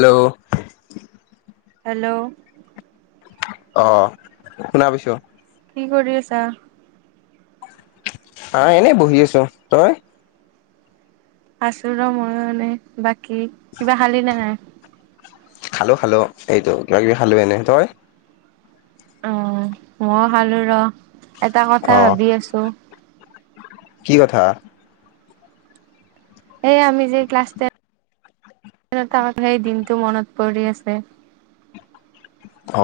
Hello. Hello. অ শুনা পাইছ? কি কৰি আছা? আহ এনেই বহি আছো তই। আছোঁ ৰহ ময়ো এনেই বাকী, কিবা খালি নে নাই? খালো খালো, এইটো কিবা কিবি খালো এনে। তই? অ ময়ো খালো ৰহ। এটা কথা অ ভাবি আছো! কি কথা? এই আমি যে ক্লাছ [unintelligible] সেই দিনটো মনত পৰি আছে।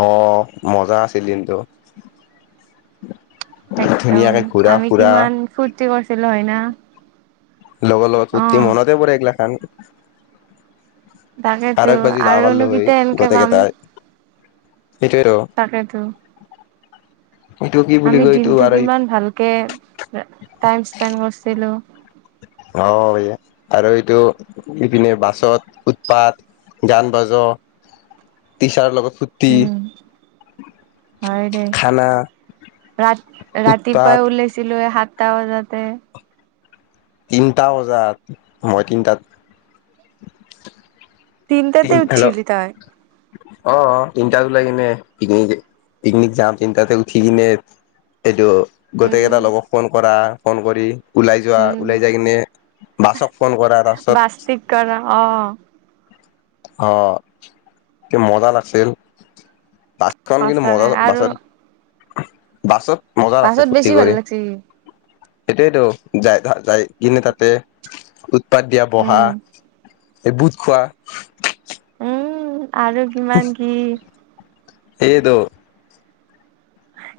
অ মজা আছিল দিনটো। একদম ধুনীয়াকে ঘুৰা আমি ফুৰা কিমান ফুট। [inaudible] কৰিছিলো হয় না। লগৰ লগত ফূ্তি অ', মনতে পৰে এইগিলা খান। আৰু তাকেতো একবাৰ যদি যাব আৰু পাৰিলো নুু হয় কিতিয়া এনকে গোটেই পাম? কেইটাই সেইটোয়েতো তাকেইতো। এইটো কি বুলি আমি কয় এইটো দিনটো আৰু কিমান ভালকে, টাইম স্পেণ্ড কৰচিলো। অ ', এয়া আৰু এইটো ইপিনে বাছত উৎপাত গান, বাজ, টিচাৰৰ লগত, ফূৰ্তি উম', হয় দে খানা ৰা উৎপাত -ৰাতিপুৱাই ওলেইছিলো সাত, টা বজাতে। তিনটা বজাত মই তিনটাত। তিনটাতে তিন হেল্ল' উঠছিলি তই? অ- অ তিনিটাত উলাইকিনে পিকনিক- -পিকনিক যাম তিনিটাতে উঠি কিনে এইটো, গোটেইকেইটা উম, লগক ফোন কৰা। ফোন কৰি। ওলাই যোৱা, উম, ওলাই যাই কিনে বাছক ফোন কৰা তাৰপিছত, বাস্তিক কৰা অ', অ ', তে মজা লাগছিল। বাছখন কিন্তু মজা, সঁচাকে আৰু বাছত, বাছত, মজা বাছত বেছি ভাল লাগছি। সটোৱেইতো যাই, যাই কিনে তাতে, উৎপাদ দিয়া বহা। উম, এই বুত খোৱা, উম, আৰু কিমান কি, সেয়েটো।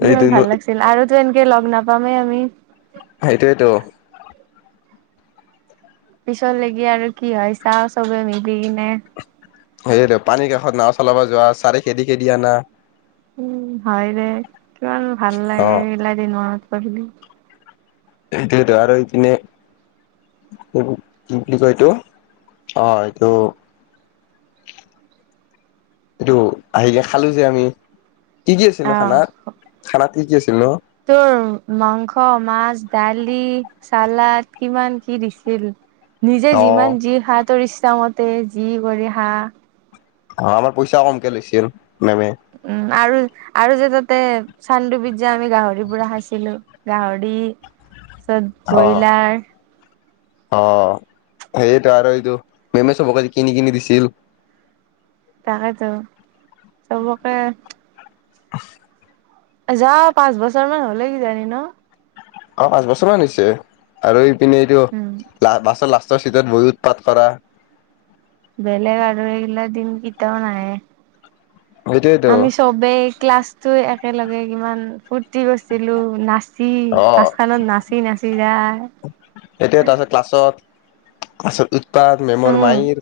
কিমান ভাল লাগিছিল, আৰু, তো, এনকে লগ নাপামেই আমি। সেইটোৱেইতো। পিছতলেগি আৰু কি হয় চাও চবে মিলি কিনে। সেই পানীৰ কাষত নাৱ চলাব যোৱা চাৰে খেদি- খেদি আনা। উম', হয় দে, কিমান ভাল অ লাগি -লাগিল এইগলা দিনত। [unintelligible] সেইটোৱেটো আৰু এইপনে কি বুলি কয় এইটো অ', এইটো, এইটো আহিলে খালো যে আমি, কি কি আছিল ন ', খানাত, অ'। থানাত? কি কি আছিল ন',? তোৰ মাংস- মাছ- দালি- চালাড কিমান কি দিছিল। নিজে অ যিমান যি খা, তোৰ ইচ্, এই যি কৰি হাঁ আমাৰ পইচাঁ কমকৈ লৈছিল মেমে উম আৰু আৰু যে তাতে চান্দুবীত যে আমি গাহৰি পুৰা খাইছিলো গাহৰি তাৰপাছত ব্ৰইলাৰ অঁ সেইটো আৰু এইটো মেমে চবকে কিনি কিনি দিছিল তাকেটো চবকে [inaudible] যোৱা পাঁচ বছৰ মান হলে কি জানি ন অঁ পাঁচ বছৰমান হৈছে আৰু এই কিনে এইটো উম লা বাছত লাষ্ট চিটত বহি উৎপাত কৰা বেলেগ আৰু এইবিলাক দিন কেতিয়াঁও নাহে সেইটোয়েতো আমি চবেই ক্লাছটো এক একেলগে কিমান ফুৰ্তি ৰ্তি কৰিছিলো নাচি অ বাছখনত নাচি নাচি যায় আচল উৎপাদত মেমৰ উম মায়েক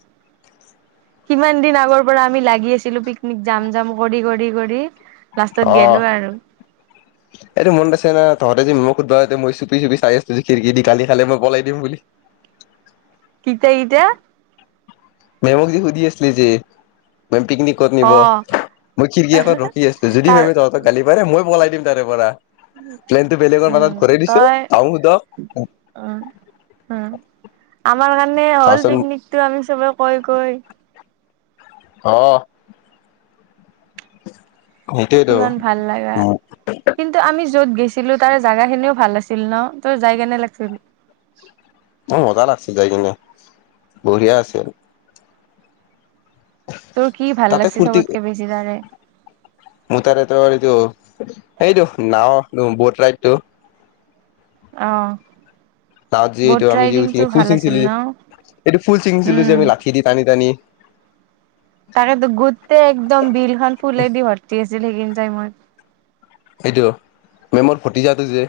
কিমান দিন আগৰ পৰা আমি লাগি আছিলো পিকনিক যাম যাম কৰি কৰি কৰি, লাষ্টত গেলো অঁ আৰু এইটো মন পাইছে ন তহঁত ততে মোক সোধুতে মই জুমি জুমি চাই আছো যে খিৰিকী দী গালিখালে মই পলাই দিম বুলি এতিয়া মেমক যি সুধি আছিলে যে পিকনিকত ক'ত নিব অ মই খিৰিকী এটাত ৰখি আছো যদি তাৰ মেমে তহতঁক গালি পাৰে মই পলাই তাৰে পৰা প্লেনটো বেলেগৰ মাজত উম ঘূৰাই দিছো তই আহো সোধক উম উম আমাৰ কাৰণে হ'ল তাৰপিছত পিকনিক টো আমি চবে কৈ কৈ অহঁ কিমান ভাল লাগে কিন্তু আমি য'ত গেছো ছিলো তাৰ জাগা খিনিওঁ ভাল আছিল ন তোৰ যাই কেনেকুৱা লাগিছিল মোৰ মজা লাগছে যাই কিনে বঢ়িয়া আছিল তোৰ কি ভাল তাতে লাগিছে ফূৰ্তি চবতকৈ বেছি তাৰে মোৰ তাৰে তোৰ এইটো এইটো নাওঁ বট ৰাইডটো অঁ। তাত যে এইটো আমি যি উঠি ফুল চিঙছিলো। ন? এইটো ফুল চিঙিছিলো যে উম। আমি লাঠি দি টানি টানি। তাকেতো গোটেই একদম বিলখন ফুলে দি ভৰ্তি ম [unintelligible] সেইটো, মোৰ ফতিজাতো যে।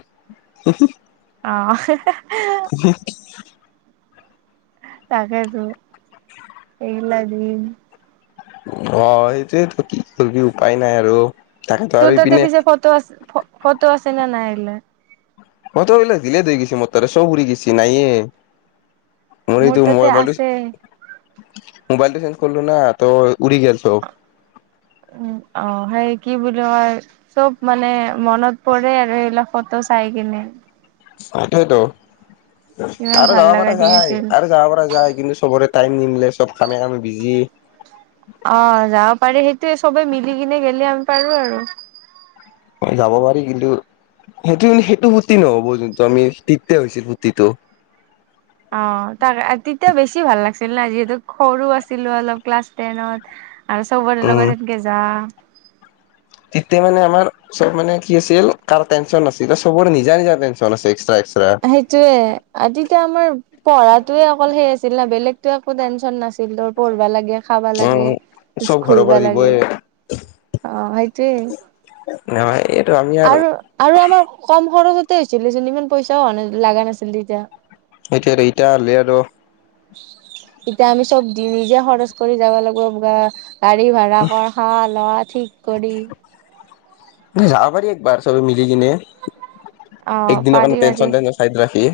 অ, [unintelligible] তাকেতো [unintelligible] অ, সেইটোৱেইতো কি কৰিবি উপায় নাই আৰু। তাকেতো আৰু তোৰ তাতে ইপিনে পিছে ফটো আছ ফ ফটো আছে নে [unintelligible] [unintelligible] ডিলেট হৈ গৈছি মোৰ তাৰে চব উৰি গৈছি, নাইয়ে। এইটো মোৰ তাতে মোবাইলটো আছে। মোবাইলটো চেঞ্জ কৰলো ন, তো উৰি গেল চব। উম, অ' সেই কি বুলি কয়, চব মানে মনত পৰে আৰু এই ল ফটো চাই কিনে। সেইটোৱেইতো। কিমান আৰু ভাল যাবা লগা পৰা দিন যায় আছিল। আৰু যাবা পৰা যায় কিন্তু চবৰে টাইম নিমিলে, চব কামে কামে বিজি। অ, যাব পাৰি সেইটোৱে চবে মিলি কিনে গেলি আ পাৰো আৰু। যাব পাৰি কিন্তু, সেইটো সেইটো ফূৰ্তি ন'হব যোনটো আমি তিততে হৈছিল ফূৰ্তিতো। অ, তাক তেতিয়া বেছি ভাল লাগিছিল না আজ সৰু আছিলো অলপ ক্লাছ টেনত। আৰু চবৰে উম লগত সেনকে যা। তেতিয়া মানে আমাৰ, চব মানে কি আছিল, কাৰ টেনচন নাছিল চবৰে নিজা নিজা টেনচন আছে এক্সট্ৰা এ সেইটোৱেই। তেয়তা আমাৰ, পঢ়াতোৱে অকল সেই আছ [unintelligible] না বেলেগতো একো টেনচন নাছ [unintelligible] পঢ়বা লাগে, খাবা উম লাগে, চব ঘৰৰ ঘূৰবা পৰা লাগে। দিবই অ, সেইটোৱেই। এই [unintelligible] আৰু আৰু আমাৰ কম খৰচত তে হৈছিল দিচোন ইমান পইচাও লগা নাছিল তেয়তা। সেইটোৱেইতো ইতা হ'লে আৰু। ইতা আমি চব দি নিজে খৰচ কৰি যাবা লাগবো বা গাড়ী ভাড়া কৰ খাৱা লোৱা ঠিক কৰি। যাব পাৰি একবাৰ চবে মিলি কিনে অ একদিনৰ পাৰি কাৰণে পাৰি টেনচন চেনচন চাইদত ৰাখি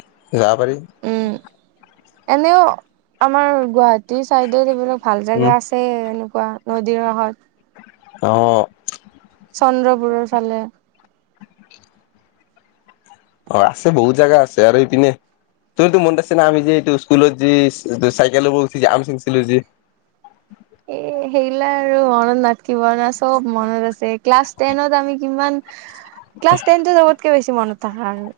যাৱ পাৰি উম এনেও আমাৰ গুৱাহা চাইডত এইবিলাক ভাল উম জেগা আছে এনেকুৱা নদীৰ কাষত অ চন্দ্ৰপুৰৰ ফালে অ আছে বহুত জেগা আছে আৰু ইপিনে তোৰতো মনত আছে না আমি যে এইটো স্কুলত যি চাইকেলৰ ওপৰত উঠি আম চিঙিছিলো যে এ সেগিলা আৰু মনত চব মনত আছে ক্লাছ টেনত আমি কিমান ক্লাছ টেনটো চবতকে বেছি মনত থাকা আৰু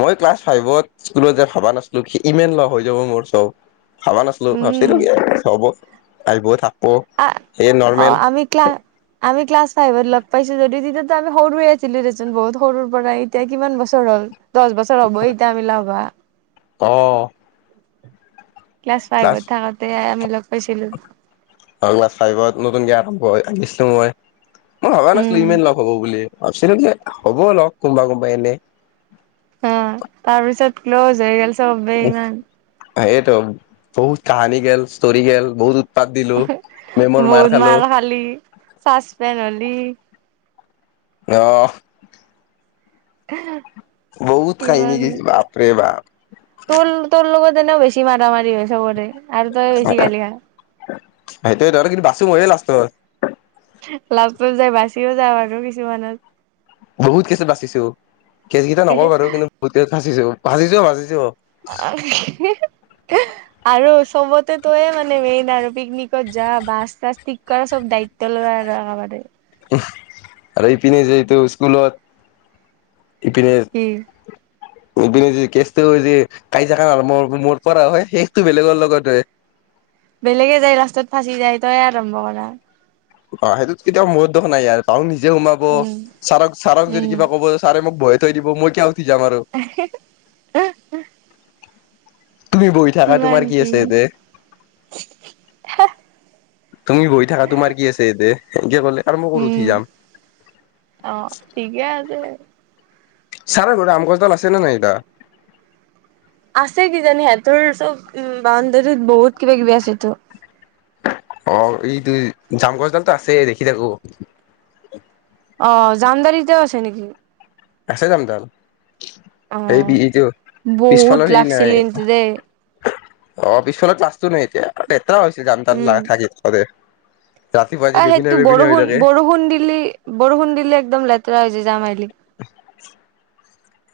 মই ক্লাছ ফাইভত স্কুলত যে ভবা নাছিলো সি ইমান লগ হৈ যাব মোৰ চব ভাবা নাছিলো উম ভাবছিলো কি আৰু হ'ব আইব থাক অ আমি ক্লা আমি ক্লছ ফাইভত অল পাইছোঁ যদি তেতিয়াতো আমি সৰুয়ে আছিলো দেচোন বহুত সৰুৰ পৰাই এতিয়া কিমান বছৰ হ'ল দচ বছৰ হ'বই এতিয়া আমি লগ হোৱা অ ক্লাছ ফাইভত থাকোতে আমি লগ পাইছিলো অ ক্লাছ ফাইভত নতুনকে আৰম্ভ আহিছিলো মই মই ভবা নাছিলো উম। ইমান লগ হ'ব বুলি ভাবছিলো কি হ'ব অলপ কোনোবা কোনোবা এনে অ তাৰ পিছত ক্লজ হৈ চবেই ইমান এইটো বহুত কাহানী গেল ষ্টৰি গেল বহুত উৎপাত দিলো মেমৰ বহুত খালো মাৰ খালি চাচপেন হল দি অহ এহে বহুত খাই নেকি বাপৰে বাপ তেনে বেচি মাৰা মাৰি হয় চবৰে আৰু তই বেছি গালি খা ময়ে লাষ্টত লাষ্টত যায় বাছিও যাওঁ আৰু কিছুমানত বহুত কেচ বাচিছো কেচ কেইটা নক বাৰু কিন্তু বহুত কে ভাজিছো ভাজিছ ভাজিছো [unintelligible] আৰু চবতে তয়ে মানে মেইন আৰু পিকনিকত যা বাছ চাছ ঠিক কৰা চব দায়িত্ব লোৱা আৰু একেবাৰে আৰু ইপিনে যিহেতু স্কুলত ইপনে কি ইপিনে যে কেচটো যে কাইজাকা মোৰ পৰা হয় শেষটো বেলেগৰ লগত হয়। বেলেগে যায় ৰাস্তাত ফাঁচি যায় তয় আৰম্ভ কৰা অ সেইটোত কেতিয়াও মোৰ দুখ নাই আৰু পাওঁ নিকি? যে সোমাব উম ছাৰক ছাৰক যদি উম কিবা ক'ব ছাৰে মোক? [unintelligible] [unintelligible] তুমি বহি থাকা তোমাৰ কি আছে এতে তুমি বহি থাকা তোমাৰ কি আছে এ দে সেনকে ক'লে আৰু মই ক'ত উঠি উম যাম অ ঠিকে আছে। চাৰৰ ঘৰত আম গছডাল আছে নে নাইত? আছে কি জানি সিহঁ তোৰ চব উ বাউণ্ডৰীত বহুত কিবা কিবি আছে তো। অ এইটো জাম গছডাল আছে দেখি থাকো। অ জামদাৰিতে আছে নেকি? আছে যাম তাল? আহ বহুত পিছফালৰ হেৰি লাগছিল নাই কিন্তু দে অ পিছফালত ক্লাছটো নাই এতিয়া ছিল যাম তাৰ থাকি ক আহ সেইটো বৰষুণ বৰষুণ দিলি বৰষুণ দিলি একদম লেতেৰা হৈ যায়। [unintelligible]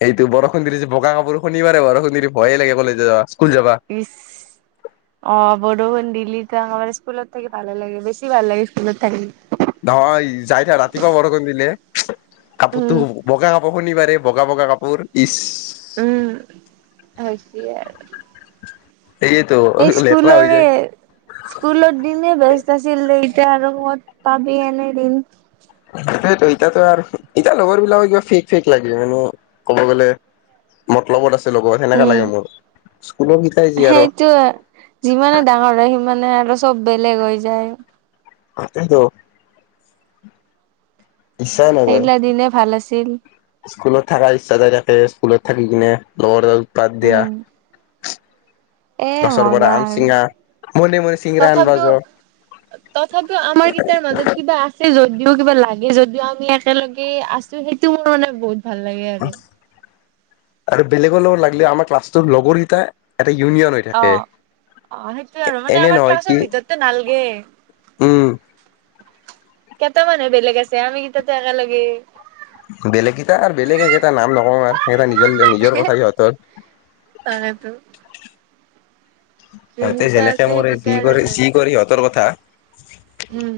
এইটো বৰষুণ ধৰি যে বগা কাপোৰ শুনিবাৰে বৰষুণ ধৰি ভয়ে লাগে কলেজে যা? ইছ অ- বৰষুণ দিলি ত কাবাৰ স্কুলত থাকি ভাল লাগে বেচি ভাল লাগে স্কুলত থাকি। নহয় যাই থা ৰাতিপুৱা বৰষুণ দিলে কাপোৰতো উম। বগা কাপোৰ শুনিবাৰে বগা বগা কাপোৰ ইচ? উম হৈছে আৰু সেয়েতো এই লেতেৰা হৈ স্কুলৰে যায় স্কুলৰ দিনে বেছ ছিল দেতিয়া আৰু মত পাবি এনেদিন সেইটোটো ইতাতো আৰু ইতাৰ লগৰ বিলাকও কিবা ফেক ফেক লাগে মানে ক'ব গলে মতলবত আছে। লগত সেনেকা লাগে মোৰ। স্কুলৰ কেইটাই যি আৰু সেইটো যিমানে ডাঙৰ হয় সিমানে আৰু চব বেলেগ হৈ যায়। তাকেটো ইচ্ছা নাযায়। সেইগিলা দিনে ভাল আছিল স্কুলত থকাৰ ইচ্ছা যায় থা সে স্কুলত থাকি কিনে লগৰ এগাল পাদ দিয়া এ গছৰ পৰা মজা আম আৰু। চিঙা মনে মনে চিঙৰা আনবা তথাপিও যোৱা তথাপিও আমাৰ কেইটাৰ মাজত কিবা আছে যদি যদিও কিবা লাগে যদিও আমি একেলগে আছো সেইটো মোৰ মানে বহুত ভাল লাগে আৰু। আৰু বেলেগৰ লগত লাগিলে আমাৰ ক্লাছটোৰ লগৰকেইটা এটা ইউনিয়ন হৈ অ থাকে অ সেইটোৱে আৰু। মানে এনে আমাৰ নহয় কি ক্লাছৰ ভিতৰততে নালগে। উম কেইটা মানহে বেলেগ আছে আমি কেইটাতো একেলগে। বেলেগ কেইটা আৰু বেলেগ সেইকেইটা নাম নকও আৰু সেইটা নিজৰ নিজৰ কথা সিহতৰ। তাকেতো সিহঁতে যোনকেইটা যেনেকে আছে মৰে সেইকেইটা যি আৰু কৰে যি আছে কৰি সিহঁতৰ কথা। উম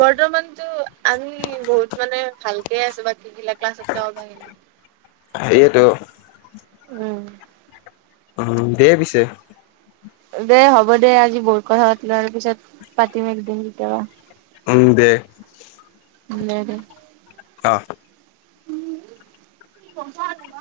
বৰ্তমানতো আমি বহুত মানে ভালকে আছো বাকীগিলা ক্লাছতকে আমাখিনি সেইয়েটো। উম উম, দে পিছে। দে হ'ব দে আজি বহুত কথা পতিলো আৰু পিছত পাতিম একদিন কেতিয়াবা। উম দে। অ দে, দে। অহ। উম কি গম প ন।